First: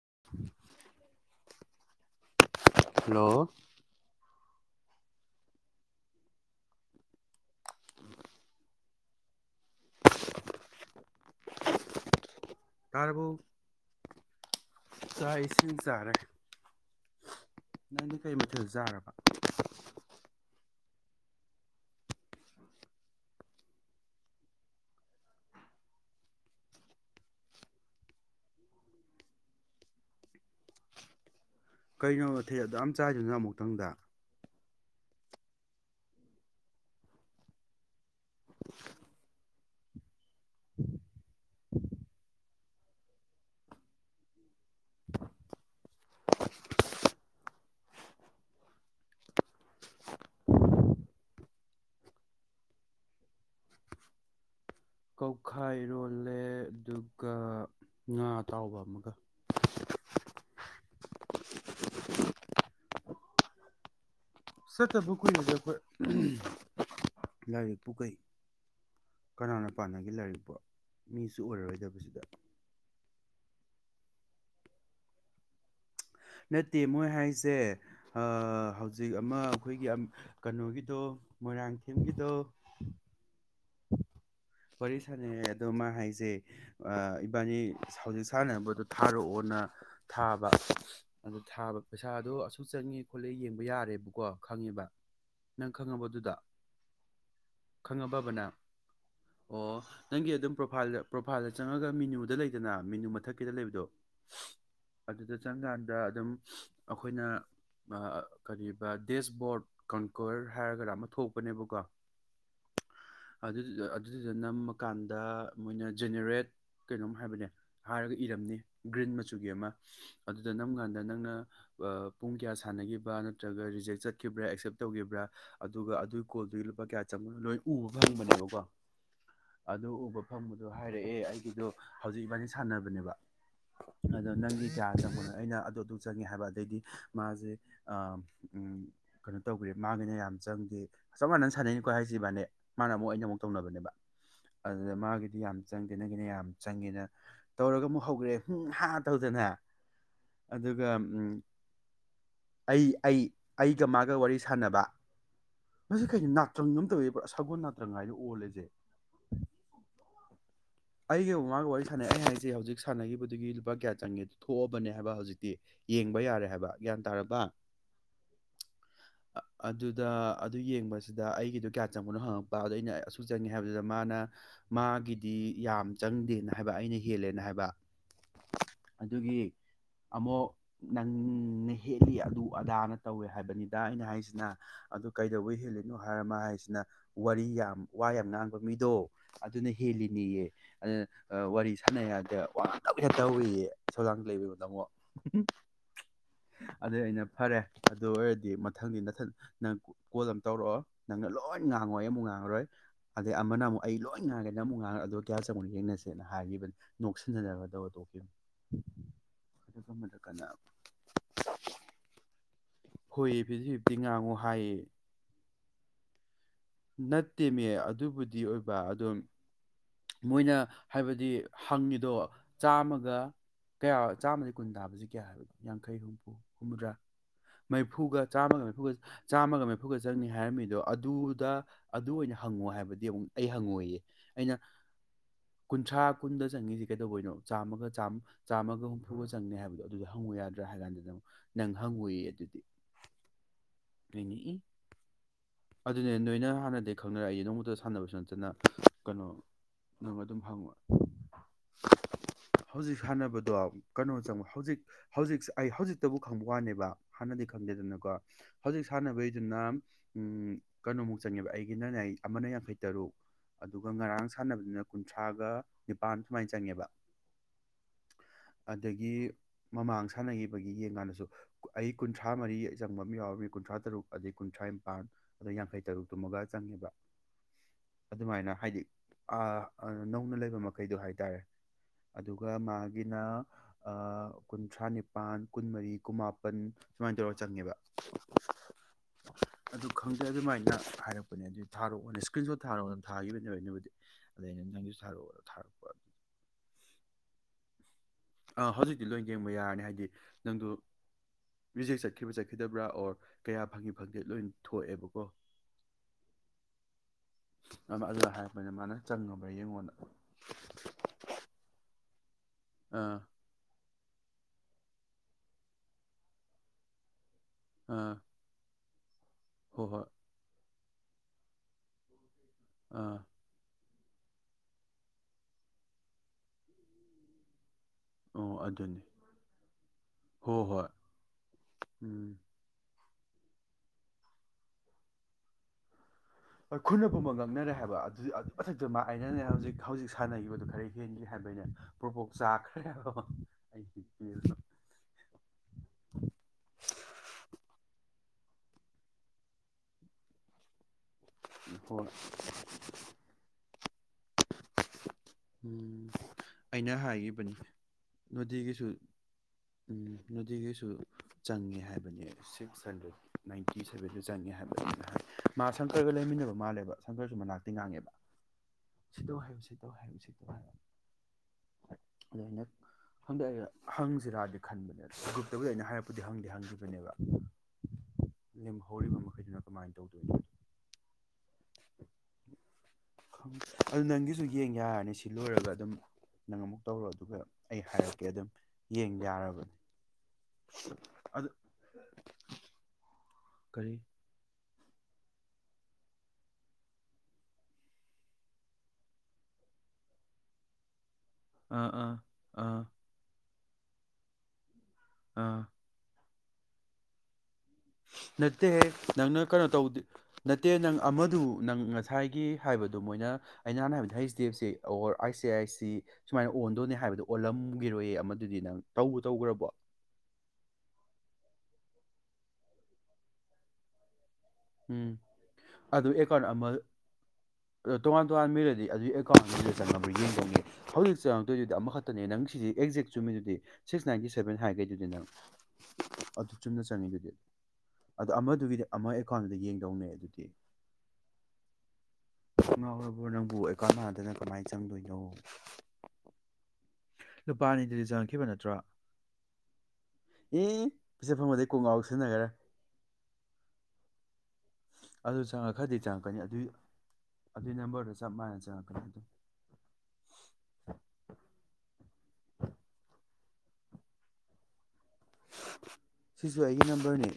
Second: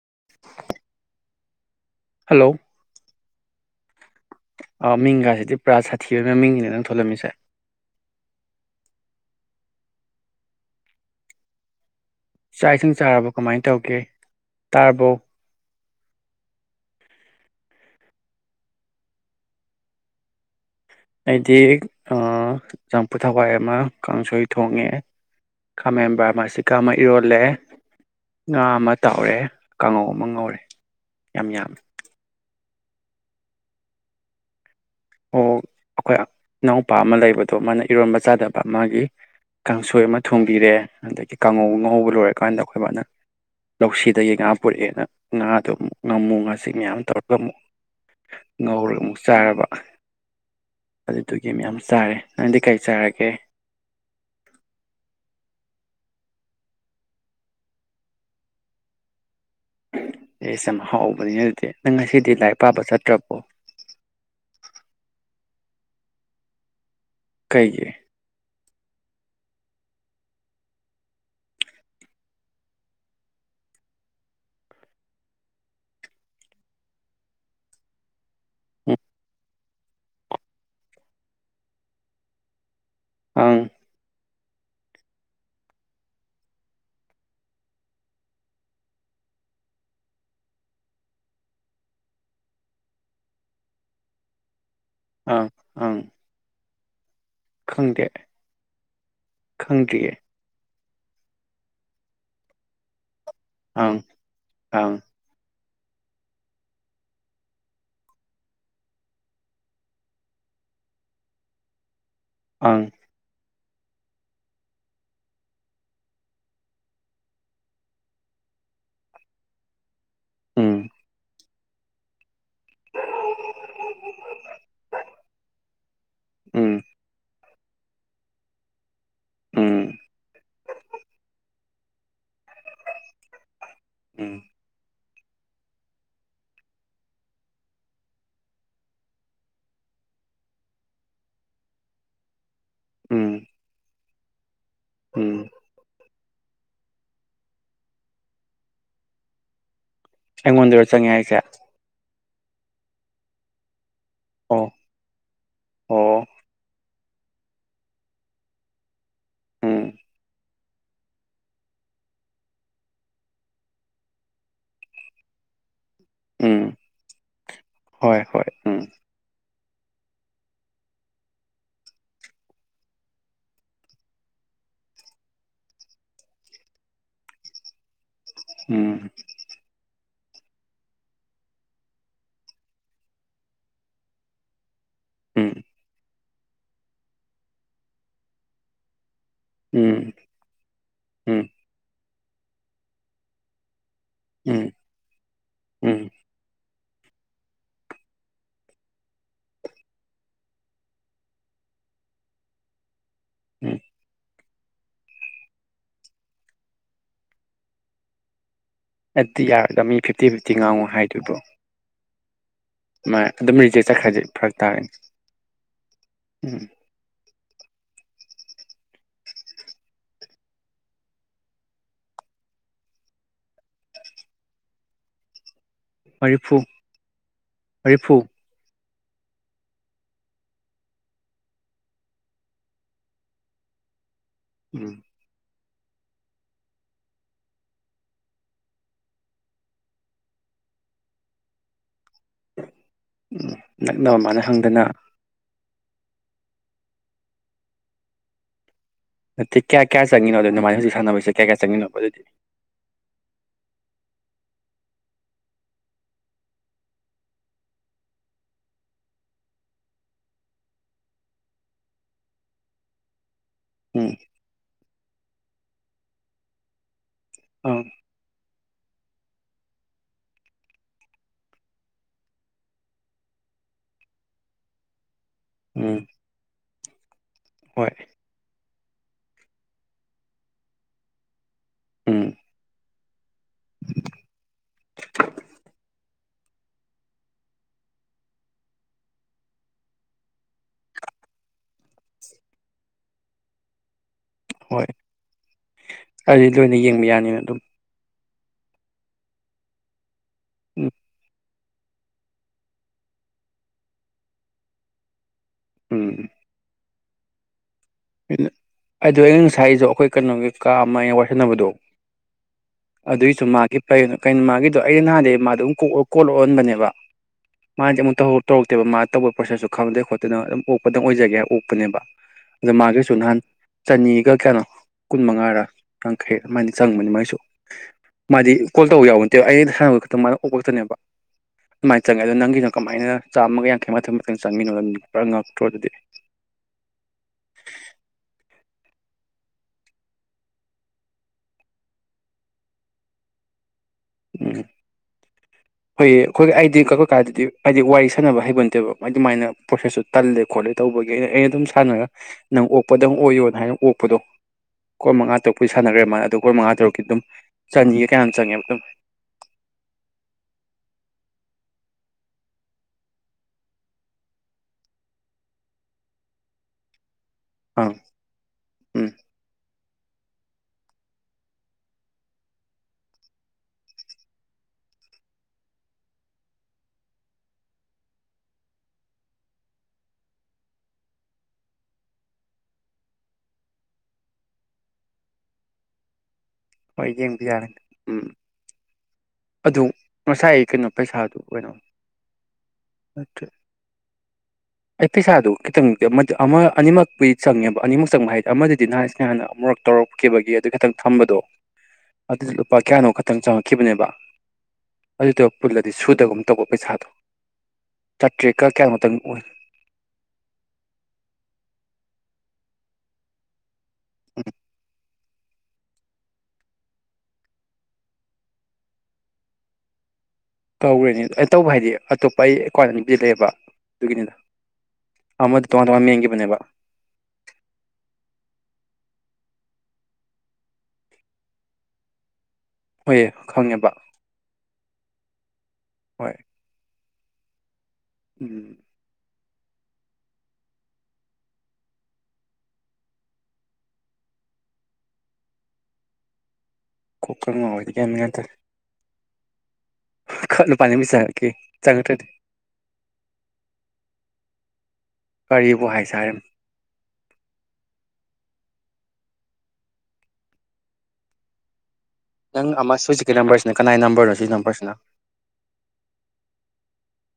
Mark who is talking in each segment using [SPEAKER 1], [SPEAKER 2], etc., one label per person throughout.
[SPEAKER 1] [unintelligible] Hello.
[SPEAKER 2] Hello.
[SPEAKER 1] ꯑ ꯃꯤꯡꯒꯁꯤꯗꯤ ꯄꯨꯔꯥ ꯁꯥꯊꯤꯕꯩ ꯃꯃꯤꯡꯅꯤꯅꯦ ꯅꯪ ꯊꯣꯂꯝꯃꯤꯁꯦ꯫ ꯆꯥꯛ ꯏꯁꯤꯡ ꯆꯥꯔꯕ
[SPEAKER 2] ꯇꯥꯔꯕꯨ
[SPEAKER 1] ꯀꯃꯥꯏꯅ ꯇꯧꯒꯦ꯫ ꯇꯥꯔꯕꯣ
[SPEAKER 2] ꯆꯥꯛ ꯏꯁꯤꯡ ꯆꯥꯔꯦ꯫ ꯅꯪꯗꯤ ꯀꯩ ꯃꯊꯦꯜ ꯆꯥꯔꯕ꯫
[SPEAKER 1] ꯑꯩꯗꯤ ꯑ ꯆꯝꯐꯨ ꯊꯋꯥꯏ ꯑꯃ ꯀꯥꯡꯁꯣꯏ ꯊꯣꯡꯉꯦ ꯈꯥꯃꯦꯟ ꯕꯥꯔꯃꯥꯁꯤꯀꯥ ꯑꯃ ꯏꯔꯣꯜꯂꯦ ꯉꯥ ꯑꯃ ꯇꯥꯎꯔꯦ ꯀꯥꯡꯉꯧ ꯑꯃ ꯉꯧꯔꯦ ꯌꯥꯝ ꯌꯥꯝꯃꯦ꯫
[SPEAKER 2] ꯀꯩꯅꯣ ꯅꯊꯦꯜ ꯑꯗꯨꯌꯥꯝ ꯆꯥꯏꯗꯣꯏꯅ ꯑꯃꯨꯛꯇꯪꯗ꯫
[SPEAKER 1] ꯑꯣ ꯑꯈꯣꯏ ꯏꯅꯥꯎꯄꯥ ꯑꯃ ꯂꯩꯕꯗꯣ ꯃꯥꯅ ꯏꯔꯣꯟꯕ ꯆꯥꯗꯕ ꯃꯥꯒꯤ ꯀꯥꯡꯁꯣꯏ ꯑꯃ꯫ ꯊꯣꯡꯕꯤꯔꯦ ꯑꯗꯒꯤ ꯀꯥꯡꯉꯧ ꯉꯥꯉꯧꯕ ꯂꯣꯏꯔꯀꯥꯟꯗ ꯑꯩꯈꯣꯏ꯫ ꯈꫭꯏꯕꯥꯅ ꯂꯧꯁꯤꯗꯒꯤ ꯉꯥ ꯄꯨꯔꯛꯑꯦꯅ ꯉꯥꯗꯣ ꯑꯃꯨꯛ ꯉꯝꯃꯨ ꯉꯥꯆꯤꯛ ꯃꯌꯥꯝ ꯇꯧꯔꯒ ꯑꯃꯨꯛ ꯉꯧꯔꯒ ꯑꯃꯨꯛ ꯆꯥꯔꯕ꯫ ꯑꯗꯨꯗꯨꯒꯤ ꯃꯌꯥꯝ ꯆꯥꯔꯦ ꯅꯪꯗꯤ ꯀꯩ ꯆꯥꯔꯒꯦ꯫
[SPEAKER 2] ꯀꯧꯈꯥꯏꯔꯣꯜꯂꯦ ꯑꯗꯨꯒ ꯉꯥ ꯑꯇꯥꯎꯕ ꯑꯃꯒ꯫
[SPEAKER 1] ꯑꯦꯁ ꯌꯥꯝ ꯍꯥꯎꯕꯅꯤꯅ ꯑꯗꯨꯗꯤ ꯅꯪ ꯉꯁꯤꯗꯤ ꯂꯥꯏꯔꯤꯛ ꯄꯥꯕ ꯆꯠꯇ꯭ꯔꯕꯣ꯫
[SPEAKER 2] ꯆꯠꯇꯕ ꯀꯨꯏꯔꯦꯗ ꯈꯣꯏ꯫
[SPEAKER 1] ꯀꯩꯒꯤ
[SPEAKER 2] ꯂꯥꯏꯔꯤꯛꯄꯨ ꯀꯩꯅꫭ ꯀꯅꯥꯅ ꯄꯥꯟꯅꯒꯦ ꯂꯥꯏꯔꯤꯛꯄꫭ ꯃꯤꯁꯨ ꯑꯣꯏꯔꯔꯣꯏꯗꯕꯁꯤꯗ꯫ ꯅꯠꯇꯦ ꯃꯣꯏ ꯍꯥꯏꯁꯦ
[SPEAKER 1] ꯎꯝ
[SPEAKER 2] ꯍꯧꯖꯤꯛ ꯑꯃ ꯑꯈꯣꯏꯒꯤ ꯀꯅꯣꯒꯤꯗꯣ ꯃꯣꯏꯔꯥꯡꯊꯦꯝꯒꯤꯗꯣ꯫
[SPEAKER 1] ꯑꯪ
[SPEAKER 2] ꯋꯥꯔꯤ ꯁꯥꯟꯅꯩꯌꯦ ꯑꯗꯣ ꯃꯥ ꯍꯥꯏꯁꯦ ꯏꯕꯥꯅꯤ ꯍꯧꯖꯤꯛ ꯁꯥꯟꯅꯕꯗꯣ ꯊꯥꯔꯛꯑꯣꯅ ꯊꯥꯕ ꯑꯗꯨ ꯊꯥꯕ ꯄꯩꯁꯥꯗꯣ ꯑꯁꯨꯛ ꯆꯪꯉꯦ ꯈꯣꯠꯂꯦ ꯌꯦꯡꯕ ꯌꯥꯔꯦꯕꯀꯣ ꯈꯪꯉꯦꯕ꯫
[SPEAKER 1] ꯑꯪ
[SPEAKER 2] ꯅꯪ
[SPEAKER 1] ꯑꯪ
[SPEAKER 2] ꯈꯪꯉꯕꯗꯨꯗꫭ꯫
[SPEAKER 1] ꯈꯪꯗꯦ
[SPEAKER 2] ꯈꯪꯉꯕꯕ ꯅꯪ꯫ ꯑꯣ
[SPEAKER 1] ꯈꯪꯗ꯭ꯔꯤꯌꯦ
[SPEAKER 2] ꯅꯪ ꯑꯗꯨ ꯑꯗꯨꯝ ꯄ꯭ꯔꯣꯐꯥꯏꯜꯗ ꯄ꯭ꯔꯣꯐꯥꯏꯜꯗ ꯆꯪꯉꯒ ꯃꯦꯅꯨꯗ ꯂꯩꯗꯅ ꯃꯦꯅꯨ ꯃꯊꯛ ꯂꯩꯕꯗꯣ
[SPEAKER 1] ꯑꯪ ꯑꯪ
[SPEAKER 2] ꯑꯗꯨꯗ ꯆꯪ ꯀꯥꯟꯗ ꯗ ꯑꯗꯨꯝ ꯑꯩꯈꯣꯏꯅ ꯀꯔꯤꯕ ꯗꯦꯁꯕꯣꯔꯠ ꯀꯪꯀꯔ ꯍꯥꯏꯔꯒꯔ ꯑꯃ ꯊꯣꯛꯄꯅꯦꯕꯀꯣ
[SPEAKER 1] ꯑꯪ
[SPEAKER 2] ꯑꯗꯨꯗꯨꯗ ꯅꯝꯃꯀꯥꯟꯗ ꯃꯣꯏꯅ ꯖꯦꯅꯦꯔꯦꯠ ꯀꯩꯅꯣꯝ ꯍꯥꯏꯕꯅꯦ ꯍꯥꯏꯔꯒ ꯏꯔꯝꯅꯤ ꯒ꯭ꯔꯤꯟ ꯃꯆꯨꯒꯤ ꯑꯃ ꯑꯗꯨꯗ
[SPEAKER 1] ꯎꯝ
[SPEAKER 2] ꯅꯝꯀꯥꯟꯗ ꯅꯪꯅ ꯑ ꯄꯨꯡ ꯀꯌꯥ ꯁꯥꯟꯅꯈꯤꯕ꯭ꯔꯥ ꯅꯠꯇ꯭ꯔꯒ ꯔꯤꯖꯦꯛ ꯆꯠꯈꯤꯕ꯭ꯔꯥ ꯑꯦꯛꯁꯦꯞ ꯇꯧꯈꯤꯕ꯭ꯔꯥ ꯑꯗꯨꯒ ꯑꯗꯨꯒꯤ ꯀꯣꯜꯗꯨꯒꯤ
[SPEAKER 1] ꯎꯝ
[SPEAKER 2] ꯂꯨꯄꯥ ꯀꯌꯥ ꯆꯉꯅ ꯂꯣꯏ ꯎ [unintelligible]
[SPEAKER 1] ꯎꯝ
[SPEAKER 2] ꯑꯗꯨ ꯎꯕ ꯐꯪꯕꯗꯣ ꯍꯥꯏꯔꯛꯑꯦ ꯑꯩꯒꯤꯗꯣ ꯍꯧꯖꯤꯛ ꯏꯕꯥꯅꯤ ꯁꯥꯟꯅꯕꯅꯦꯕ ꯑꯗꯣ
[SPEAKER 1] ꯎꯝ
[SPEAKER 2] ꯅꯪꯒꯤ ꯀ ꯭ꯌꯥꯇ ꯑꯩꯅ ꯑꯗꯨ ꯑꯗꯨ ꯆꯪꯉꯦ ꯍꯥꯏꯕ ꯑꯗꯩꯗꯤ ꯃꯥꯁꯦ ꯀꯩꯅꯣ ꯇꯧꯈ꯭ꯔꯦ ꯃꯥꯒꯤꯅ ꯌꯥꯝ ꯆꯪꯗꯦ ꯆꯞ ꯃꯥꯟꯅꯅ ꯁꯥꯟꯅꯩꯅꯤꯀꯣ ꯍꯥꯏꯁꯤꯕꯥꯅꯦ ꯃꯥꯅ ꯑꯃꯨꯛ ꯑꯩꯅ
[SPEAKER 1] ꯎꯝ
[SPEAKER 2] ꯑꯃꯨꯛ ꯇꯧꯅꯕꯅꯦꯕ ꯑꯗꯨꯗ ꯃꯥꯒꯤꯗꯤ
[SPEAKER 1] ꯎꯝ
[SPEAKER 2] ꯌꯥꯝ ꯆꯪꯗꯦ ꯅꯪ ꯒꯤꯅ ꯌꯥꯝ ꯆꯪꯉꯦꯅ ꯇꯧꯔꯒ ꯑꯃꯨꯛ ꯍꯧꯈ꯭ꯔꯦ ꯎ ꯍꯥ ꯇꯧꯗꯅ
[SPEAKER 1] ꯑꯩꯉꯣꯟꯗꯔꯣ
[SPEAKER 2] ꯑꯗꯨꯒ
[SPEAKER 1] ꯆꯪꯉꯦ ꯍꯥꯏꯁꯦ
[SPEAKER 2] ꯑꯩ ꯑꯩ ꯑꯩ ꯒ ꯃꯥꯒ ꯋꯥꯔꯤ
[SPEAKER 1] ꯑꯣ
[SPEAKER 2] ꯁꯥꯟꯅꯕ ꯃꯁꯤ
[SPEAKER 1] ꯑꯣ
[SPEAKER 2] ꯀꯩꯅꯣ ꯅꯥꯇꯪ ꯑꯃ ꯇꯧꯋꯦ ꯁꯒꯨꯝꯅ ꯆꯠꯇ꯭ꯔꯉꯥꯏꯗ ꯑꯣꯜꯂꯁꯦ
[SPEAKER 1] ꯎꯝ
[SPEAKER 2] ꯑꯩꯒ ꯃꯃꯥꯒ ꯋꯥꯔꯤ ꯁꯥꯟꯅꯩ ꯑꯩ ꯍꯥꯏꯁꯦ ꯍꯧꯖꯤꯛ ꯁꯥꯟꯅꯈꯤꯕꯗꯨꯗꯒꯤ ꯂꯨꯄꯥ ꯀꯌꯥ ꯆꯪꯒꯦ ꯊꯣꯛꯑꯕꯅꯦ ꯍꯥꯏꯕ ꯍꯧꯖꯤꯛꯇꯤ ꯌꯦꯡꯕ ꯌꯥꯔꯦ
[SPEAKER 1] ꯎꯝ
[SPEAKER 2] ꯍꯥꯏꯕ ꯒ꯭ꯌꯥꯟ ꯇꯥꯔꯕ
[SPEAKER 1] ꯍꯣꯏ ꯍꯣꯏ ꯎꯝ
[SPEAKER 2] ꯑꯗꯨꯗ ꯑꯗꯨ ꯌꯦꯡꯕꯁꯤꯗ ꯑꯩꯒꯤꯗꯣ ꯀꯌꯥ ꯆꯪꯕꯅꯣ ꯍꯪꯉꯛꯄ ꯑꯗꯣ ꯑꯩꯅ ꯑꯁꯨꯛ ꯆꯪꯉꯦ ꯍꯥꯏꯕꯗꯨꯗ ꯃꯥꯅ ꯃꯥꯒꯤꯗꯤ ꯌꯥꯝ ꯆꯪꯗꯦꯅ ꯍꯥꯏꯕ ꯑꯩꯅ ꯍꯦꯜꯂꯦꯅ ꯍꯥꯏꯕ
[SPEAKER 1] ꯎꯝ
[SPEAKER 2] ꯑꯗꯨꯒꯤ ꯑꯃꯨꯛ ꯅꯪꯅ ꯍꯦꯜꯂꯤ ꯑꯗꯨ ꯑꯗꯥꯅ ꯇꯧꯋꯦ ꯍꯥꯏꯕꯅꯤꯗ ꯑꯩꯅ ꯍꯥꯏꯁꯤꯅ ꯑꯗꯨ
[SPEAKER 1] ꯎꯝ
[SPEAKER 2] ꯀꯩꯗꯧꯕꯩ ꯍꯦꯜꯂꯤꯅꯣ ꯍꯥꯏꯔ ꯃꯥꯥ ꯍꯥꯏꯁꯤꯅ ꯋꯥꯔꯤ ꯌꯥꯝ ꯋꯥ ꯌꯥꯝ ꯉꯥꯡꯕ ꯃꯤꯗꯣ ꯑꯗꯨꯅ
[SPEAKER 1] ꯎꯝ
[SPEAKER 2] ꯍꯦꯜꯂꯤꯅꯦ ꯌꯦ ꯑꯗꯨ
[SPEAKER 1] ꯎꯝ
[SPEAKER 2] ꯋꯥꯔꯤ ꯁꯥꯟꯅꯩ ꯍꯥꯏꯗꯦ ꯋꯥ ꯉꯥꯡꯅꯕ ꯍꯦ ꯇꯧꯏꯌꯦ ꯊꯧꯗꯥꯡ ꯂꯩꯕꯤꯕ
[SPEAKER 1] ꯎꯝ
[SPEAKER 2] ꯇꯥꯃꯣ
[SPEAKER 1] ꯎꯝ
[SPEAKER 2] ꯑꯗꯨꯩ ꯑꯩꯅ ꯐꯔꯦ ꯑꯗꯨ ꯑꯣꯏꯔꯗꯤ ꯃꯊꯪꯗꯤ ꯅꯊꯪ ꯅꯪ ꯀꯣꯜ ꯑꯃ ꯇꯧꯔꯛꯑꯣ ꯅꯪꯅ ꯂꯣꯏ ꯉꯥꯡꯉꯣꯏ ꯑꯃꯨꯛ ꯉꯥꯡꯉꯔꯣꯏ ꯑꯗꯩ ꯑꯃꯅ
[SPEAKER 1] ꯎꯝ
[SPEAKER 2] ꯑꯃꯨꯛ ꯑꯩ ꯂꯣꯏ ꯉꯥꯡꯉꯦꯅ ꯑꯃꯨꯛ ꯉꯥꯡꯉꯨ ꯑꯗꯨ ꯀꯌꯥ ꯆꯥꯪꯉꯦꯅ ꯌꯦꯡꯅꯁꯦꯅ ꯍꯥꯏꯈꯤꯕꯅꯤ ꯅꯣꯛꯁꯤꯟꯖꯅꯔꯒ ꯇꯣꯛꯈꯤꯕꯅꯤ
[SPEAKER 1] [unintelligible] ꯃꯤ ꯐꯤꯐꯇꯤ
[SPEAKER 2] ꯑꯗꯨꯒꯨꯝꯕꯗ ꯀꯅꯥ
[SPEAKER 1] ꯐꯤꯐꯇꯤ ꯉꯥꯡꯉꯨ ꯍꯥꯏꯗꯣꯏꯕꯣ ꯃꯥ
[SPEAKER 2] ꯍꯣꯏꯌꯦ
[SPEAKER 1] ꯑꯗꯨꯝ
[SPEAKER 2] ꯐꯤꯐꯇꯤ
[SPEAKER 1] ꯔꯤꯖꯦꯛ
[SPEAKER 2] ꯐꯤꯐꯇꯤ
[SPEAKER 1] ꯆꯠꯈ꯭ꯔꯗꯤ
[SPEAKER 2] ꯉꯥꯡꯉꯨ
[SPEAKER 1] ꯐꯔꯛ
[SPEAKER 2] ꯍꯥꯏꯌꯦ
[SPEAKER 1] ꯇꯥꯔꯦꯅꯦ ꯎꯝ
[SPEAKER 2] ꯅꯠꯇꯦꯅꯦ ꯑꯗꯨꯕꯨꯗꯤ ꯑꯣꯏꯕ ꯑꯗꯨꯝ ꯃꯣꯏꯅ ꯍꯥꯏꯕꯗꯤ ꯍꯪꯉꯤꯗꯣ ꯆꯥꯝꯃꯒ ꯀꯌꯥ ꯆꯥꯝꯃꯗ ꯀꯨꯟ ꯇꯥꯕꯁꯤ ꯀꯌꯥ ꯍꯥꯏꯕꯅꯣ ꯌꯥꯡꯈꯩ ꯍꯨꯝꯐꯨ
[SPEAKER 1] ꯃꯔꯤꯐꯨ
[SPEAKER 2] ꯍꯨꯝꯐꯨꯇꯔꯥ
[SPEAKER 1] ꯃꯔꯤꯐꯨ
[SPEAKER 2] ꯃꯔꯤꯐꯨꯒ ꯆꯥꯝꯃꯒ ꯃꯔꯤꯐꯨꯒ ꯆꯥꯝꯃꯒ ꯃꯔꯤꯐꯨꯒ ꯆꯪꯅꯤ ꯍꯥꯏꯔꯝꯃꯤꯗꯣ ꯑꯗꯨꯗ ꯑꯗꯨ ꯑꯣꯏꯅ ꯍꯪꯉꯣ ꯍꯥꯏꯕꯗꯤ ꯑꯃꯨꯛ ꯑꯩ ꯍꯪꯉꯣꯏꯌꯦ ꯑꯩꯅ
[SPEAKER 1] ꯎꯝ
[SPEAKER 2] ꯀꯨꯟꯊ꯭ꯔꯥ ꯀꯨꯟꯗ ꯆꯪꯉꯤꯁꯦ ꯀꯩꯗꯧꯕꯅꯣ ꯆꯥꯝꯃꯒ ꯆꯥꯝꯃꯒ ꯍꯨꯝꯐꯨꯒ ꯆꯪꯅꯤ ꯍꯥꯏꯕꯗꯣ ꯑꯗꯨꯗ ꯍꯪꯉꯨ ꯌꯥꯗ꯭ꯔꯥ ꯍꯥꯏ ꯀꯥꯟꯗ ꯑꯃꯨꯛ ꯅꯪ ꯍꯪꯉꯨꯌꯦ
[SPEAKER 1] ꯎꯝ ꯅꯛꯅꯕ ꯃꯥꯅ
[SPEAKER 2] ꯏ
[SPEAKER 1] ꯍꯪꯗꯅ
[SPEAKER 2] ꯑꯗꯨꯅꯦ ꯅꯣꯏꯅ ꯍꯥꯟꯅꯗꯩꯩ ꯈꯪꯅꯔ ꯑꯩ ꯅꯣꯡꯃꯇ ꯁꯥꯟꯅꯕꯁꯨ ꯅꯠꯇꯅ ꯀ ꯩꯅꯣ
[SPEAKER 1] ꯅꯠꯇꯦ ꯀꯌꯥ ꯀꯌꯥ ꯆꯪꯉꯤꯅꯣꯗꯣ ꯅꯕꯅꯤ ꯍꯧꯖꯤꯛ ꯁꯥꯟꯅꯕꯁꯦ ꯀꯌꯥ ꯀꯌꯥ ꯆꯪꯉꯤꯅꯣꯕ ꯑꯗꯨꯗꯤ
[SPEAKER 2] ꯍꯧꯖꯤꯛ ꯁꯥꯟꯅꯕꯗꯣ ꯀꯩꯅꯣ ꯆꯪꯕ ꯍꯧꯖꯤꯛ ꯍꯧꯖꯤꯛ ꯑꯩ ꯍꯧꯖꯤꯛꯇꯕꯨ ꯈꯪꯕ ꯋꯥꯅꯦꯕ ꯍꯥꯟꯅꯗꯤ ꯈꯪꯗꯦꯗꯅꯀꯣ ꯍꯧꯖꯤꯛ ꯁꯥꯟꯅꯕꯩꯗꯨꯅ ꯀꯩꯅꯣꯃꯨꯛ ꯆꯪꯉꯦꯕ ꯑꯩꯒꯤꯅꯅꯦ ꯑꯩ ꯑꯃꯅ ꯌꯥꯡꯈꯩꯇꯔꯨꯛ ꯑꯗꯨꯒ
[SPEAKER 1] ꯎꯝ
[SPEAKER 2] ꯉꯔꯥꯡ ꯑꯗꯨꯅ ꯀꯨꯟꯊ꯭ꯔꯥꯒ ꯅꯤꯄꯥꯟ ꯁꯨꯃꯥꯏꯅ ꯆꯪꯉꯦꯕ
[SPEAKER 1] ꯑꯥ
[SPEAKER 2] ꯒꯤ ꯃꯃꯥꯡ ꯁꯥꯟꯅꯈꯤꯕꯒꯤ ꯌꯦꯡ ꯀꯥꯟꯗꯁꯨ ꯑꯩ ꯀꯨꯟꯊ꯭ꯔꯥ ꯃꯔꯤ ꯆꯪꯕ ꯑꯃ ꯌꯥꯎꯔꯝꯃꯤ ꯀꯨꯟꯊ꯭ꯔꯥ ꯇꯔꯨꯛ ꯑꯗꯩ ꯀꯨꯟꯊ꯭ꯔꯥ ꯅꯤꯄꯥꯜ ꯑꯗ ꯌꯥꯡꯈꯩ
[SPEAKER 1] ꯎꯝ
[SPEAKER 2] ꯇꯔꯨꯛ ꯇꯨꯃꯒ ꯆꯪꯉꯦꯕ
[SPEAKER 1] ꯍꯣꯏ
[SPEAKER 2] ꯑꯗꯨꯃꯥꯏꯅ ꯍꯥꯏꯗꯤ ꯑ ꯅꯧꯅ ꯂꯩꯕ ꯃꯈꯩꯗꯣ ꯍꯥꯏꯇꯥꯔꯦ
[SPEAKER 1] ꯎꯝ
[SPEAKER 2] ꯑꯗꯨꯒ ꯃꯥꯒꯤꯅ ꯀꯨꯟꯊ꯭ꯔꯥ ꯅꯤꯄꯥꯥꯟ ꯀꯨꯟꯃꯔꯤ ꯀꯨꯟꯃꯥꯄꯟ ꯁꯨꯃꯥꯏ ꯇꯧꯔ ꯆꯪꯉꯦꯕ ꯑꯗꯨ ꯈꯪꯗꯦ ꯑꯗꯨꯃꯥꯏꯅ ꯍꯥꯏꯔꯛꯄꯅꯦ ꯑꯗꯨ ꯊꯥꯔꯛꯑꯣꯅꯦ ꯏꯁꯀ꯭ꯔꯤꯟ ꯁꯣꯠ ꯊꯥꯔꯛꯑꯣꯅ ꯊꯥꯈꯤꯕꯅꯦ ꯑꯩꯅꯕꯨꯗꯤ ꯑꯗꯩ ꯑꯩꯅ
[SPEAKER 1] ꯍꯣꯏ
[SPEAKER 2] ꯅꯪꯒꯤꯁꯨ ꯊꯥꯔꯛꯑꯣ ꯊꯥꯔꯛꯄ
[SPEAKER 1] ꯑꯗꯨꯗꯤ ꯂꯣꯏꯅ ꯌꯦꯡꯕ ꯌꯥꯅꯤꯅ ꯑꯗꯨꯝ
[SPEAKER 2] ꯑꯥ ꯍꯧꯖꯤꯛꯇꯤ ꯂꯣꯏ ꯌꯦꯡꯕ ꯌꯥꯔꯅꯤ ꯍꯥꯏꯗꯤ ꯅꯪꯗꯨ
[SPEAKER 1] ꯎꯝ
[SPEAKER 2] ꯔꯤꯖꯦꯛ ꯆꯠꯈꯤꯕ ꯆꯠꯈꯤꯗꯕ꯭ꯔꯥ ꯑꯣꯔ ꯀꯌꯥ ꯐꯪꯏ ꯐꯪꯗꯦ ꯂꯣꯏ ꯊꯣꯛꯑꯦꯕꯀꯣ
[SPEAKER 1] ꯎꯝ
[SPEAKER 2] ꯑꯃ ꯑꯗꯨꯅ ꯍꯥꯏꯔꯛꯄꯅꯤꯅ ꯃꯥꯅ
[SPEAKER 1] ꯑꯗꯨ ꯑꯩꯅ
[SPEAKER 2] ꯆꯪꯉꯕ꯭ꯔꯥ
[SPEAKER 1] ꯉꯁꯥꯏꯁꯨ
[SPEAKER 2] ꯌꯦꯡꯉꯣꯅ
[SPEAKER 1] ꯑꯩꯈꯣꯏ ꯀꯩꯅꯣꯒꯤ ꯀꯥ ꯑꯃ ꯋꯥꯔꯤ ꯁꯥꯟꯅꯕꯗꯨ
[SPEAKER 2] ꯑꯥ
[SPEAKER 1] ꯑꯗꯨꯏꯁꯨ ꯃꯥꯒꯤ ꯄ [unintelligible] ꯀꯩꯅꯣ ꯃꯥꯒꯤꯗꯣ ꯑꯩꯅ ꯅꯍꯥꯟꯗꯩ ꯃꯥ ꯑꯗꯨꯝ ꯀꯣꯜ ꯑꯣꯛꯍꯟꯕꯅꯦꯕ ꯃꯥꯗꯤ
[SPEAKER 2] ꯑꯥ
[SPEAKER 1] ꯃꯨꯛꯇ ꯇꯧꯔꯛꯇꯦꯕ ꯃꯥ ꯇꯧꯕ ꯄ꯭ꯔꯣꯁꯦꯁꯁꯨ
[SPEAKER 2] ꯍꯣꯏ
[SPEAKER 1] ꯈꯪꯗꯦ
[SPEAKER 2] ꯍꯣꯏ
[SPEAKER 1] ꯈꯣꯠꯇꯦ ꯅꯪ ꯑꯗꯨꯝ ꯑꯣꯛ ꯇꯪ ꯑꯣꯏꯖꯒꯦ ꯑꯣꯛꯄꯅꯦꯕ ꯑꯗ ꯃꯥꯒꯤꯁꯨ
[SPEAKER 2] ꯑꯥ
[SPEAKER 1] ꯅꯍꯥꯟ ꯆꯅꯤꯒ ꯀꯌꯥꯥꯅꯣ ꯀꯨꯟ ꯃꯉꯥꯔ ꯌꯥꯡꯈꯩꯔ ꯑꯗꯨꯃꯥꯏꯅ ꯆꯪꯕꯅꯤ ꯃꯥꯏꯁꯨ ꯃꯥꯗꯤ
[SPEAKER 2] ꯑꯣ
[SPEAKER 1] ꯀꯣꯜ
[SPEAKER 2] ꯑꯗꯨꯅꯤ
[SPEAKER 1] ꯇꯧꯕ ꯌꯥꯎꯕ ꯅꯠꯇꯦꯕ ꯑꯩ ꯁꯥꯟꯅꯕ ꯈꯛꯇꯪ ꯃꯥꯅ ꯑꯣꯛꯄ
[SPEAKER 2] ꯍꯣꯏ ꯍꯣꯏ
[SPEAKER 1] ꯈꯛꯇꯅꯦꯕ ꯑꯗꯨꯃꯥꯏꯅ ꯆꯪꯉꯦ
[SPEAKER 2] ꯎꯝ
[SPEAKER 1] ꯑꯗꯣ ꯅꯪꯒꯤꯅ ꯀꯃꯥꯏꯅ ꯆꯥꯝꯃꯒ ꯌꯥꯡꯈꯩꯃꯥꯊꯣꯏ ꯃꯨꯛꯇ ꯆꯪꯉꯤꯅꯣ ꯄꯨꯔ ꯉꯛꯇ꯭ꯔꯣ ꯑꯗꯨꯗꯤ
[SPEAKER 2] ꯍꯣꯏ ꯈꯨꯟ ꯑꯄꯨꯝꯕ ꯉꯛꯅꯔꯦ ꯍꯥꯏꯕ ꯑꯗꯨ ꯑꯗꯨ ꯃꯊꯛꯇ ꯃꯥ ꯑꯩꯅꯅꯦ ꯍꯧꯖꯤꯛ ꯍꯧꯖꯤꯛ ꯁꯥꯟꯅꯈꯤꯕꯗꯨ ꯈꯔ ꯍꯦꯟꯒꯦ ꯍꯥꯏꯕꯒꯤꯅꯦ ꯄ꯭ꯔꯣꯕꯣꯛ ꯆꯥꯛꯈ꯭ꯔꯦ ꯍꯥꯏꯕ ꯑꯩ
[SPEAKER 1] ꯎꯝ ꯍꯣꯏꯌꯦ ꯑꯩꯈꯣꯏ ꯑꯩꯗꯤ ꯀꯥꯀꯥꯗꯨꯗꯤ ꯍꯥꯏꯗꯤ ꯋꯥꯔꯤ ꯁꯥꯅꯕ ꯍꯩꯕ ꯅꯠꯇꯦꯕ ꯃꯥꯏꯗꯨ ꯃꯥꯏꯅ ꯄ꯭ꯔꯣꯁꯦꯁꯁꯨꯨ ꯇꯜꯂꯦ ꯈꯣꯠꯂꯦ ꯇꯧꯕꯒꯤ ꯑꯩ ꯑꯗꯨꯝ
[SPEAKER 2] ꯍꯣꯏ
[SPEAKER 1] ꯁꯥꯟꯅꯔꯒ ꯅꯪ ꯑꯣꯛꯄꯗꯪ ꯑꯣꯏꯌꯣꯅ ꯍꯥꯏꯔ ꯄꯨꯗꯣꯛ ꯑꯥꯈꯣꯌ ꯃꯉꯥ ꯇꯔꯨꯛꯇꯨ ꯁꯥꯟꯈ꯭ꯔꯦ
[SPEAKER 2] ꯎꯝ
[SPEAKER 1] ꯑꯗꯨꯃꯥꯏ ꯑꯗꯣ ꯁꯈꯣꯏ ꯃꯉꯥ
[SPEAKER 2] ꯑꯩꯅ
[SPEAKER 1] ꯇꯔꯨꯛꯀꯤ ꯑꯗꯨꯝ
[SPEAKER 2] ꯍꯥꯏꯈꯤꯕꯅꯤ
[SPEAKER 1] ꯆꯪꯒꯤꯌꯦ ꯀꯌꯥꯅꯣꯝ ꯑꯗꯨꯝ
[SPEAKER 2] ꯅꯣꯗꯤꯒꯤꯁꯨ ꯎꯝ ꯅꯣꯗꯤꯒꯤꯁꯨ ꯆꯪꯉꯦ ꯍꯥꯏꯕꯅꯦ ꯁꯤꯛꯁ ꯍꯟꯗ꯭ꯔꯦꯠ ꯅꯥꯏꯟꯇꯤ ꯁꯚꯦꯟꯗ ꯆꯪꯉꯦ ꯍꯥꯏꯕꯅꯤ ꯍꯥꯏ ꯃꯥ ꯁꯪꯀꯥꯔꯒ ꯂꯩꯃꯤꯟꯅꯕ ꯃꯥꯜꯂꯦꯕ ꯁꯪꯒ꯭ꯔꯁꯨ ꯃꯅꯥꯛꯇꯩ
[SPEAKER 1] ꯑꯪ
[SPEAKER 2] ꯉꯥꯡꯉꯦꯕ
[SPEAKER 1] ꯎꯝ
[SPEAKER 2] ꯁꯤꯗ ꯍꯥꯏꯍꯅꯁꯤ ꯍꯥꯏꯍꯟꯁꯤ ꯑꯗꯨ ꯑꯩꯅ ꯍꯟꯗꯛ ꯑꯩꯅ ꯍꯪꯁꯤꯔꯗꯤ ꯈꯟꯕꯅꯦꯇꯕꯨꯗ ꯑꯩꯅ ꯍꯥꯏꯔꯛꯄꯗꯤ ꯍꯪꯗꯦ ꯍꯪꯈꯤꯕꯅꯦꯕ ꯂꯦꯝ ꯍꯧꯔꯤꯕ ꯃꯈꯩꯗꯨꯅ ꯀꯃꯥꯏꯅ ꯇꯧꯗꯣꯏꯅꯣ ꯑꯗꯨ ꯅꯪꯒꯤꯁꯨ ꯌꯦꯡꯒꯦ ꯌꯥꯔꯅꯤ ꯁꯤ ꯁꯤ ꯂꯣꯏꯔꯒ ꯑꯗꯨꯝ ꯅꯪ ꯑꯃꯨꯛ ꯇꯧꯔꯣ
[SPEAKER 1] ꯍꯣꯏ
[SPEAKER 2] ꯑꯗꯨꯒ
[SPEAKER 1] ꯌꯦꯡꯕ ꯌꯥꯒꯅꯤ
[SPEAKER 2] ꯑꯩ
[SPEAKER 1] ꯎꯝ
[SPEAKER 2] ꯍꯥꯏꯔꯛꯀꯦ ꯑꯗꯨꯝ ꯌꯦꯡ ꯌꯥ
[SPEAKER 1] ꯑꯗꯨ ꯉꯁꯥꯏ ꯑꯩ ꯀꯩꯅꯣ ꯄꯩꯁꯥꯗꯨ
[SPEAKER 2] ꯑꯗꯨ
[SPEAKER 1] ꯀꯩꯅꯣ
[SPEAKER 2] ꯀꯔꯤ
[SPEAKER 1] ꯑꯩ ꯄꯩꯁꯥꯗꯨ ꯈꯤꯇꯪ ꯑꯃ ꯑꯅꯤꯃꯛꯄꯨꯗꯤ ꯆꯪꯉꯦꯕ ꯑꯅꯤꯃꯛ ꯆꯪꯕ ꯍꯥꯏꯗꯤ ꯑꯃꯗꯗꯤ ꯅꯍꯥꯟ ꯁꯅꯦꯍꯥ ꯑꯃꯛꯨꯔꯛ ꯇꯧꯔꯛꯈꯤꯕꯒꯤ ꯑꯗꯨ ꯈꯤꯇꯪ ꯊꯝꯕꯗꯣ
[SPEAKER 2] ꯑꯥ ꯑꯥ
[SPEAKER 1] ꯑꯗꯨꯗꯤ ꯂꯨꯄꯥ
[SPEAKER 2] ꯑꯥ
[SPEAKER 1] ꯀꯌꯥꯅꯣ ꯈꯛꯇꯪ ꯆꯪꯉꯛ ꯈꯤꯕꯅꯦꯕ ꯑꯗꯨꯗꯨꯒ
[SPEAKER 2] ꯑꯥ
[SPEAKER 1] ꯄꯨꯨꯜꯂꯗꯤ ꯁꯨꯗꯒꯨꯝ ꯇꯧꯕ ꯄꯩꯁꯥꯗꯣ ꯆꯥꯇ꯭ꯔꯦꯠꯀ
[SPEAKER 2] ꯅꯠꯇꯦ
[SPEAKER 1] ꯀꯌꯥꯃꯨꯛꯇꯪ
[SPEAKER 2] ꯅꯪꯅ
[SPEAKER 1] ꯑꯣꯏ
[SPEAKER 2] ꯀꯩꯅꯣ ꯇꯧ ꯅꯠꯇꯦ ꯅꯪ ꯑꯃꯗꯨ ꯅꯪ ꯉꯁꯥꯏꯒꯤ ꯍꯥꯏꯕꯗꯨ ꯃꯣꯏꯅ ꯑꯩꯩꯅ ꯅꯍꯥꯟ ꯍꯥꯏꯕꯗꯣ ꯍꯤꯁ ꯗꯤ ꯑꯕ ꯁꯤ ꯍꯧꯔ ꯑꯩ ꯁꯤ ꯑꯥꯏ ꯁꯤ ꯁꯨꯃꯥꯏꯅ ꯑꯣꯟꯗꯣꯅꯦ ꯍꯥꯏꯕꯗꯣ ꯑꯣꯜꯂꯝꯒꯤꯔꯣꯏꯑ ꯑꯃꯗꯨꯗꯤ ꯅꯪ ꯇꯧꯕꯨ ꯇꯧꯈ꯭ꯔꯕꯣ
[SPEAKER 1] ꯇꯧꯔꯦꯅꯤ ꯑꯩꯅ ꯇꯧꯕ ꯍꯥꯏꯗꯤ ꯑꯇꯣꯞꯄ ꯑꯩ ꯑꯥꯀꯧꯟꯠ ꯑꯥꯅꯤꯕꯨꯗꯤ ꯂꯩꯌꯦꯕ ꯑꯗꯨꯒꯤꯅꯤꯗ
[SPEAKER 2] ꯎꯝ
[SPEAKER 1] ꯑꯃꯗ ꯇꯣꯉꯥꯟ ꯇꯣꯉꯥꯟ
[SPEAKER 2] ꯑꯗꯨ ꯑꯦꯀꯥꯎꯟ
[SPEAKER 1] ꯃꯦꯟꯈꯤꯕꯅꯦꯕ
[SPEAKER 2] ꯑꯃ ꯇꯣꯉꯥꯟ ꯇꯣꯉꯥꯟ ꯃꯦꯜꯂꯥꯗꯤ ꯑꯗꯨꯒꯤ ꯑꯦꯀꯥꯎꯟꯗꯨꯗ ꯆꯪꯉꯕ ꯌꯦꯡꯗꯦ ꯍꯧꯖꯤꯛ ꯆꯪꯉꯛꯇꯣꯏꯗꯨꯗꯤ ꯑꯃꯈꯛꯇꯅꯦ ꯅꯪ ꯁꯤꯗꯤ ꯑꯦꯛꯖꯦꯛ
[SPEAKER 1] ꯍꯣꯏ
[SPEAKER 2] ꯆꯨꯝꯃꯤꯗꯨꯗꯤ
[SPEAKER 1] ꯈꯪꯉꯦꯕ
[SPEAKER 2] ꯁꯤꯛꯁ ꯅꯥꯏꯟꯇꯤ ꯁꯚꯦꯟ ꯍꯥꯏꯒꯩ ꯑꯥꯗꯨꯗꯤ ꯅꯡ
[SPEAKER 1] ꯍꯣꯏ
[SPEAKER 2] ꯑꯗꯨ ꯆꯨꯝꯅ ꯁꯨꯝ ꯆꯉꯤꯗꯨꯗꯤ ꯑꯗꯣ
[SPEAKER 1] ꯎꯝ
[SPEAKER 2] ꯑꯃꯗꯨꯒꯤꯗꯤ ꯑꯃ ꯑꯦꯛ ꯑꯥꯀꯧꯅꯇꯗꯥ ꯌꯦꯡꯗꯧꯅꯦ ꯑꯗꯨꯗꯤ ꯉꯥꯎꯔꯕ ꯅꯪꯕꯨ ꯑꯩꯀꯥꯟ ꯌꯥꯗꯅ ꯀꯃꯥꯏꯅ ꯆꯪꯗꯣꯏꯅꯣ
[SPEAKER 1] ꯀꯣꯀꯥ
[SPEAKER 2] ꯂꯨꯄꯥ
[SPEAKER 1] ꯉꯥꯎꯋꯤꯗ
[SPEAKER 2] ꯑꯅꯤꯗꯨꯗꯤ
[SPEAKER 1] ꯒꯌ꯭ꯥꯟ ꯃꯦꯟꯉꯥ ꯇ
[SPEAKER 2] ꯆꯪꯉꯛꯈꯤꯕ ꯅꯠꯇ꯭ꯔꯣ ꯑꯦ ꯄꯩꯁ ꯐꯪꯕꯗꯩꯩ ꯀꯣꯡ
[SPEAKER 1] ꯆꯪꯉꯛꯇ꯭ꯔꯗꯤ
[SPEAKER 2] ꯉꯥꯎꯁꯤꯟꯅꯈꯔꯦ ꯑꯗꯨ ꯆꯪꯉꯒ
[SPEAKER 1] ꯀꯔꯤꯕꯨ
[SPEAKER 2] ꯈꯔꯗꯤ
[SPEAKER 1] ꯍꯥꯏ ꯁꯥꯔꯤꯝ
[SPEAKER 2] ꯆꯪꯉꯛꯀꯅꯤ ꯑꯗꯨꯏ ꯑꯗꯨꯏ ꯅꯝꯕꯔꯗꯨ ꯆꯞ ꯃꯥꯟꯅ ꯆ ꯆꯉꯥꯀꯅꯤ
[SPEAKER 1] ꯅꯪ ꯑꯃ ꯁ ꯍꯧꯖꯤꯛꯀꯤ ꯅꯝꯕꯔꯁꯤꯅ ꯀꯅꯥꯏ ꯅꯝꯕꯔꯅꯣ ꯁꯤ ꯅꯝꯕꯔꯁꯤꯅ
[SPEAKER 2] ꯁꯤꯁꯨ ꯑꯩꯒꯤ ꯅꯝꯕꯔꯅꯦ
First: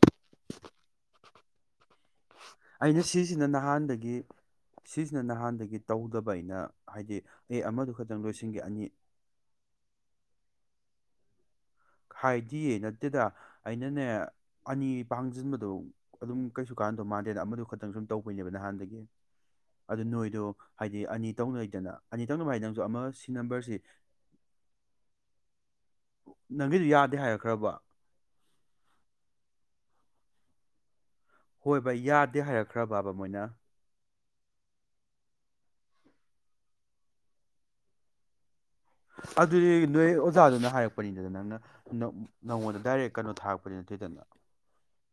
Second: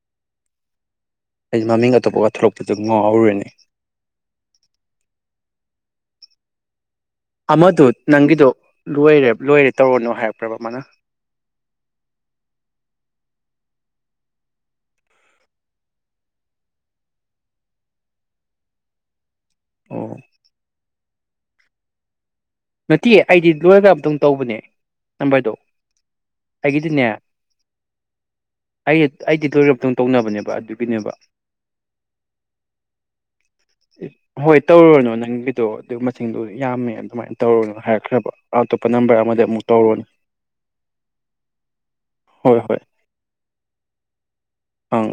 [SPEAKER 1] [unintelligible] ꯊꯣꯛꯂꯛꯄꯗꯨ
[SPEAKER 2] ꯑꯩꯅ
[SPEAKER 1] ꯉꯥꯎꯔꯨꯔꯦꯅꯦ
[SPEAKER 2] ꯁꯤꯁꯤꯅ ꯅꯍꯥꯟꯗꯒꯤ ꯁꯤꯁꯤꯅ ꯅꯍꯥꯟꯗꯒꯤ꯫ ꯇꯧꯗꯕ ꯑꯩꯅ꯫ ꯍꯥꯏꯗꯤ ꯑꯦ
[SPEAKER 1] ꯑꯃꯗꯨ
[SPEAKER 2] ꯈꯛꯇꯪ
[SPEAKER 1] ꯅꯪꯒꯤꯗꯨꯣ
[SPEAKER 2] ꯂꯣꯏꯁꯤꯟꯒꯦ ꯑꯅꯤ
[SPEAKER 1] ꯂꯣꯏꯦꯔꯦ ꯂꯣꯏꯔꯦ ꯇꯧꯔꯅꯨ ꯍꯥꯏꯔꯄ꯭ꯔꯕ ꯃꯥꯅ꯫
[SPEAKER 2] ꯍꯥꯏꯗꯤꯌꯦ ꯅꯠꯇꯦꯗ ꯑꯩꯅꯅꯦ ꯑꯅꯤ ꯄꯥꯡꯖꯤꯟꯕꯗꯣ ꯑꯗꯨꯝ ꯀꯩꯁꯨ ꯀꯥꯟꯗꯣ ꯃꯥꯟꯗꯦꯅ ꯑꯃꯗꯨ ꯈꯛꯇꯪ ꯁꯨꯝ ꯇꯧꯕꯩꯅꯦꯕ ꯅꯍꯥꯟꯗꯒꯤ꯫ ꯑꯗꯨ
[SPEAKER 1] ꯑꯣ
[SPEAKER 2] ꯅꯣꯏꯗꯣ ꯍꯥꯏ꯫ ꯑꯅꯤ ꯇꯧꯅꯣꯏꯗꯅ ꯑꯅꯤ꯫ ꯇꯧꯅꯕ ꯍꯥꯏꯗꯤ ꯅꯪꯁꯨ ꯑꯃ
[SPEAKER 1] ꯅꯠꯇꯤꯌꯦ
[SPEAKER 2] ꯁꯤ
[SPEAKER 1] ꯑꯩꯗꯤ
[SPEAKER 2] ꯅꯝꯕꯔꯁꯤ
[SPEAKER 1] ꯂꯣꯏꯔꯒ ꯃꯇꯨꯡ ꯇꯧꯕꯅꯦ ꯅꯝꯕꫪꯗꯣ꯫
[SPEAKER 2] ꯅꯪꯒꯤꯗꯨ
[SPEAKER 1] ꯑꯩꯒꯤꯗꯤꯅꯦ
[SPEAKER 2] ꯌꯥꯗꯦ ꯍꯥꯏꯔꯛꯈ꯭ꯔꯕ
[SPEAKER 1] ꯑꯩ ꯑꯩꯗꯤ ꯂꯣꯏꯔ ꯃꯇꯨꯡ꯫ ꯇꯧꯅꯕꯅꯦꯕ ꯑꯗꯨꯒꯤꯅꯦꯕ꯫
[SPEAKER 2] ꯍꯣꯏꯕ ꯌꯥꯗꯦ ꯍꯥꯏꯔꯛꯈ꯭ꯔꯕꯕꯥ ꯃꯣꯏꯅ꯫
[SPEAKER 1] ꯍꯣꯏ ꯇꯧꯔꯨꯅꯨ ꯅꯪꯒꯤꯗꯣ ꯑꯗꯨ ꯃꯁꯤꯡꯗꯨꯣ ꯌꯥꯝꯃꯦ ꯑꯗꯨꯃꯥꯏꯅ꯫ ꯇꯧꯔꯨꯅꯨ ꯍꯥꯏꯔꯛꯈ꯭ꯔꯕꫭ꯫
[SPEAKER 2] ꯑꯗꯨꯗꯤ ꯅꯣꯏ ꯑꯣꯖꯥꯗꯨꯅ ꯍꯥꯏꯔꯛꯄꯅꯤꯗꯅ ꯅꯪꯅ
[SPEAKER 1] ꯍꯣꯏ ꯍꯣꯏ
[SPEAKER 2] ꯅꯉꯣꯟꯗ ꯗꯥꯏꯔꯦꯛ ꯀꯩꯅꯣ ꯊꯥꯔꯛꯄꯅꯤ ꯅꯠꯇꯦꯗꯅ꯫
[SPEAKER 1] ꯑꯪ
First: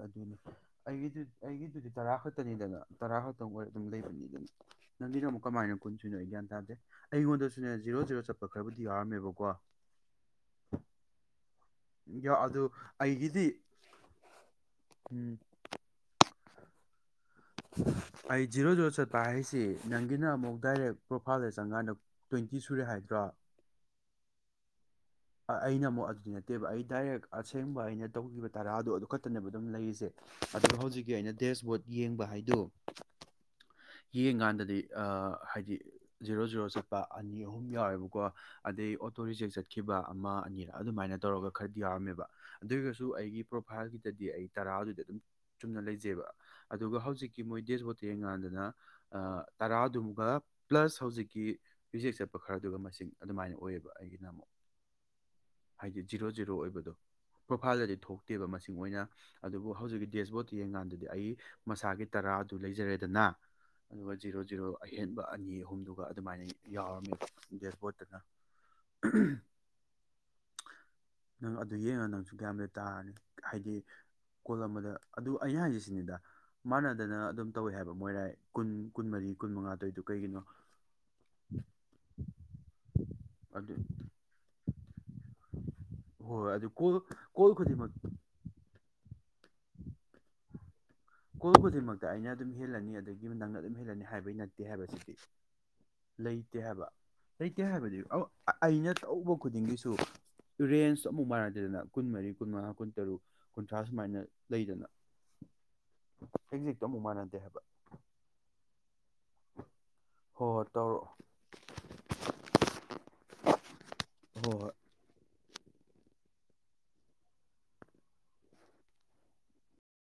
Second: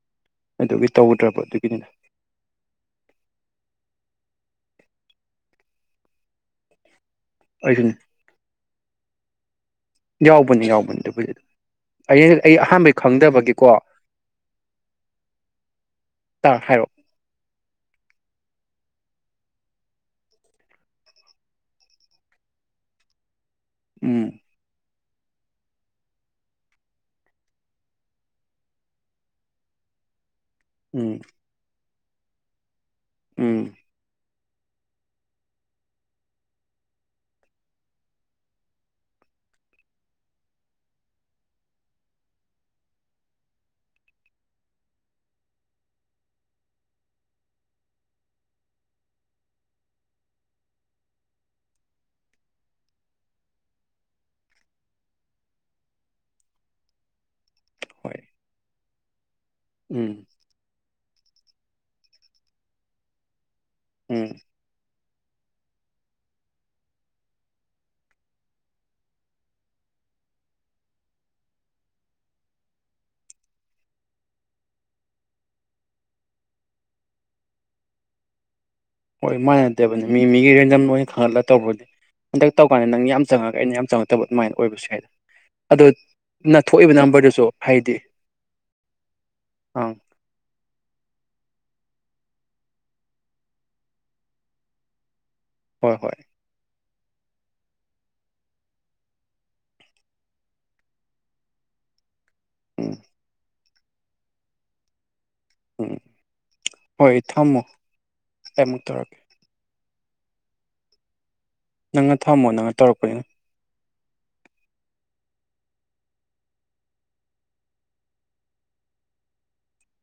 [SPEAKER 2] ꯑꯗꯨꯅꯤ
[SPEAKER 1] ꯑꯗꯨꯒꯤ
[SPEAKER 2] ꯑꯩꯒꯤꯗꯨ
[SPEAKER 1] ꯇꯧꯗ꯭ꯔꯕ ꯑꯗꯨꯒꯤꯅꯤꯗ
[SPEAKER 2] ꯑꯩꯒꯤꯗꯨꯗꯤ ꯇꯔꯥ ꯈꯛꯇꯅꯤꯗꯅ ꯇꯔꯥ ꯈꯛꯇꯪ ꯑꯣꯏ ꯑꯗꯨꯝ ꯂꯩꯕꯅꯤꯗꯅ꯫ ꯅꯪꯒꯤꯅ ꯑꯃꯨꯛ ꯀꯃꯥꯏꯅ ꯀꯨꯟꯁꯨꯏꯅꯣ ꯑꯩ ꯒ꯭ꯌꯥꯟ ꯇꯥꯗꯦ꯫ ꯑꯩꯉꯣꯟꯗꯁꯨꯅꯦ
[SPEAKER 1] ꯑꯩꯁꯨꯅꯦ
[SPEAKER 2] ꯖꯤꯔꯣꯖꯔꯣ ꯆꯠꯄ꯫ ꯈꯔꯕꯨꯗꯤ ꯍꯥꯔꯝꯃꯦꯕꯀꯣ꯫
[SPEAKER 1] ꯌꯥꯎꯕꯅꯤ ꯌꯥꯎꯕꯅꯤ ꯑꯕꯨꯗꯤ ꯑꯩ
[SPEAKER 2] ꯌꯥ
[SPEAKER 1] ꯑꯩ
[SPEAKER 2] ꯑꯗꯨ
[SPEAKER 1] ꯑꯍꯥꯟꯕꯩ
[SPEAKER 2] ꯑꯩꯒꯤꯗꯤ
[SPEAKER 1] ꯈꯪꯗꯕꯒꯤ꯫
[SPEAKER 2] ꯎꯝ꯫
[SPEAKER 1] ꯇꯥ ꯍꯥꯏꯔꯛꯑꯣ꯫
[SPEAKER 2] ꯑꯩ ꯖꯤꯔꯣ ꯖꯤꯔꯣ ꯆꯠꯄ ꯍꯥꯏꯁꯤ ꯅꯪꯒꯤꯅ ꯑꯃꯨꯛ ꯗꯥꯏꯔꯦꯛ ꯄ꯭ꯔꯣꯐꯥꯏꯜꯗ ꯆꯪꯀꯥꯟꯗ ꯇ꯭ꯋꯦꯟꯇꯤ ꯁꯨꯔꯦ ꯍꯥꯏꯗ꯭ꯔꯣ꯫
[SPEAKER 1] ꯎꯝ꯫
[SPEAKER 2] ꯑꯩꯅ ꯑꯃꯨꯛ ꯑꯗꯨꯗꯤ ꯅꯠꯇꯦꯕ ꯑꯩ ꯗꯥꯏꯔꯦꯛ ꯑꯁꯦꯡꯕ ꯑꯩꯅ ꯇꯧꯒꯤꯕ ꯇꯔꯥꯗꯣ ꯑꯗꯨ ꯈꯛꯇꯅꯦꯅꯕ ꯑꯗꯨꯝ ꯂꯩꯔꯤꯁꯦ꯫ ꯑꯗꯨꯒ
[SPEAKER 1] ꯎꯝ
[SPEAKER 2] ꯍꯧꯖꯤꯛꯀꯤ ꯑꯩꯅ ꯗꯦꯁꯕꯨꯠ꯫ ꯌꯦꯡꯕ ꯍꯥꯏꯗꯣ꯫
[SPEAKER 1] ꯎꯝ‌
[SPEAKER 2] ꯌꯦꯡꯀꯥꯟꯗꯗꯤ ꯍꯥꯏꯗꯤ ꯖꯤꯔꯣ ꯖꯤꯔꯣ ꯆꯠꯄ ꯑꯅꯤ ꯑꯍꯨꯝ ꯌꯥꯎꯋꯦꯕꯀꯣ ꯑꯗꯩ ꯑꯣꯇꯣ ꯔꯤꯖꯦꯛ ꯆꯠꯈꯤ꯫ ꯈꯤꯕ ꯑꯃ ꯑꯅꯤꯔ ꯑꯗꯨꯃꯥꯏꯅ ꯇꯧꯔꯒ ꯈꯔꯗꯤ ꯌꯥꯎꯔꯝꯃꯦꯕ ꯑꯗꯨ ꯑꯣꯏꯔꯒꯁꯨ ꯑꯩꯒꯤ ꯄ꯭ꯔꯣꯐꯥꯏꯜꯒꯤꯗꯗꯤ ꯑꯩ ꯇꯔꯥꯗꯨꯗꯤ ꯑꯗꯨꯝ ꯆꯨꯝꯅ ꯂꯩꯖꯩꯕ ꯑꯗꯨꯒ ꯍꯧꯖꯤꯛꯀꯤ ꯃꯣꯏ ꯗꯦꯖ ꯍꯣꯠꯇ ꯌꯦꯡꯀꯥꯟꯗꯅ ꯇꯔꯥꯗꯨꯃꯒ ꯄ꯭ꯂꯁ ꯍꯧꯖꯤꯛꯀꯤ ꯐꯤꯖꯦꯛ ꯆꯠꯄ ꯈꯔꯗꯨꯒ ꯃꯁꯤꯡ ꯑꯗꯨꯃꯥꯏꯅ ꯑꯣꯏꯌꯦꯕ ꯑꯩꯒꯤꯅ ꯑꯃꯨꯛ꯫ ꯍꯥꯏꯗꯤ ꯖꯤꯔꯣ ꯖꯤꯔꯣ ꯑꯣꯏꯕꯗꯣ ꯄ꯭ꯔꯣꯐꯥꯏꯜꯗꯗꯤ
[SPEAKER 1] ꯍꯣꯏ
[SPEAKER 2] ꯊꯣꯛꯇꯦꯕ ꯃꯁꯤꯡ ꯑꯣꯏꯅ꯫ ꯑꯗꯨꯕꯨ ꯍꯧꯖꯤꯛꯀꯤ
[SPEAKER 1] ꯎꯝ
[SPEAKER 2] ꯗꯦꯁꯕꯣꯔꯠꯇ ꯌꯦꯡ ꯀꯥꯟꯗꯗꯤ꯫ ꯑꯩ ꯃꯁꯥꯒꯤ ꯇꯔꯥ ꯑꯧꯗꯨ ꯂꯩꯖꯔꯦꯗꯅ꯫ ꯑꯗꯨꯒ
[SPEAKER 1] ꯎꯝ
[SPEAKER 2] ꯖꯤꯔꯣ ꯖꯤꯔꯣ꯫ ꯑꯍꯦꯟꯕ ꯑꯅꯤ ꯑꯍꯨꯝꯗꯨꯒ ꯑꯗꯨꯃꯥꯏꯅ ꯌꯥꯎꯔꯝꯃꯤꯕ ꯗꯦꯠꯕꯣꯔꯠꯇꯅ꯫ ꯅꯪ ꯑꯗꯨ ꯌꯦꯡꯉ‌ ꯅꯪꯁꯨ ꯒ꯭ꯌꯥꯟꯕꯨꯗꯤ ꯇꯥꯔꯅꯤ ꯍꯥꯏꯗꯤ ꯀꯣꯜ ꯑꯃꯗ ꯑꯗꯨ ꯑꯩꯅ ꯍꯥꯏꯁꯤꯁꯤꯅꯤꯗ ꯃꯥꯟꯅꯗꯅ ꯑꯗꯨꯝ ꯇꯧꯋꯦ ꯍꯥꯏꯕ ꯃꯣꯏꯔꯥꯏ꯫ ꯀꯨꯟ ꯀꯨꯟꯃꯔꯤ
[SPEAKER 1] ꯍꯣꯏ
[SPEAKER 2] ꯀꯨꯟꯃꯉꯥ ꯇꯧꯔꯤꯗꯣ
[SPEAKER 1] ꯃꯥꯟꯅꯗꯕꯅꯤ ꯃꯤ
[SPEAKER 2] ꯀꯩꯒꯤꯅꯣ
[SPEAKER 1] ꯃꯤꯒꯤ ꯔꯦꯟꯗꯝ ꯑꯣꯏꯅ ꯈꯜꯂꯒ ꯇꯧꯕ ꯍꯟꯗꯛ ꯇꯧꯀꯥꯟꯗ ꯅꯪ ꯌꯥꯝ ꯆꯪꯉꯒ
[SPEAKER 2] ꯑꯗꯨ
[SPEAKER 1] ꯑꯩꯅ ꯌꯥꯝ ꯆꯪꯉꯛꯇꯕ ꯑꯗꯨꯃꯥꯏꯅ ꯑꯣꯏꯕꯁꯨ ꯍꯥꯏ ꯑꯗꯣ
[SPEAKER 2] ꯍꯣꯏ ꯍꯣꯏ ꯑꯗꯨ
[SPEAKER 1] ꯅꯊꯣꯛꯏꯕ
[SPEAKER 2] ꯀꯣꯜ
[SPEAKER 1] ꯅꯝꯕꯔꯗꯨꯁꯨ
[SPEAKER 2] ꯀꯣꯜ ꯈꯨꯗꯤꯡꯃꯛ
[SPEAKER 1] ꯍꯥꯏꯗꯤ ꯑꯪ
[SPEAKER 2] ꯀꯣꯜ ꯈꯨꯗꯤꯡꯃꯛꯇ ꯑꯩꯅ ꯑꯗꯨꯝ ꯍꯦꯜꯂꯅꯤ ꯑꯗꯒꯤ ꯅꯪꯅ ꯑꯗꯨꯝ ꯍꯦꯜꯂꯅꯤ ꯍꯥꯏꯕꯩ ꯅꯠꯇꯦ ꯍꯥꯏꯕꯁꯤꯗꯤ
[SPEAKER 1] ꯍꯣꯏ ꯍꯣꯏ
[SPEAKER 2] ꯂꯩꯇꯦ ꯍꯥꯏꯕ ꯂꯩꯇꯦ ꯍꯥꯏꯕꯗꯤ ꯑꯧ ꯑ ꯑꯩꯅ ꯇꯧꯕ ꯈꯨꯗꯤꯡꯒꯤꯁꯨ ꯔꯦꯟꯖ ꯑꯃꯨꯛ ꯃꯥꯏꯅꯗꯦꯗꯅ ꯀꯨꯟꯃꯔꯤ ꯀꯨꯟ ꯃꯉꯥ
[SPEAKER 1] ꯎꯝ
[SPEAKER 2] ꯀꯨꯟꯇꯔꯨꯛ ꯀꯨꯟꯊ꯭ꯔꯥ ꯁꯨꯃꯥꯏꯅ ꯂꯩꯗꯅ
[SPEAKER 1] ꯎꯝ
[SPEAKER 2] ꯑꯦꯛꯖꯦꯛꯇꯣ ꯑꯃꯨꯛ
[SPEAKER 1] ꯍꯣꯏ
[SPEAKER 2] ꯃꯥꯟꯅꯗꯦ ꯍꯥꯏꯕ
[SPEAKER 1] ꯊꯝꯃꯣ ꯍꯧꯔꯦꯟ ꯑꯃꯨꯛ ꯇꯧꯔꯛꯀꯦ
[SPEAKER 2] ꯍꯣ ꯍꯣ ꯇꯧꯔꯛꯑꯣ
[SPEAKER 1] ꯅꯪꯅ ꯊꯝꯃꯣ ꯅꯪꯅ ꯇꯧꯔꯛꯄꯅꯤꯅ
[SPEAKER 2] ꯍꯣ ꯍꯣꯏ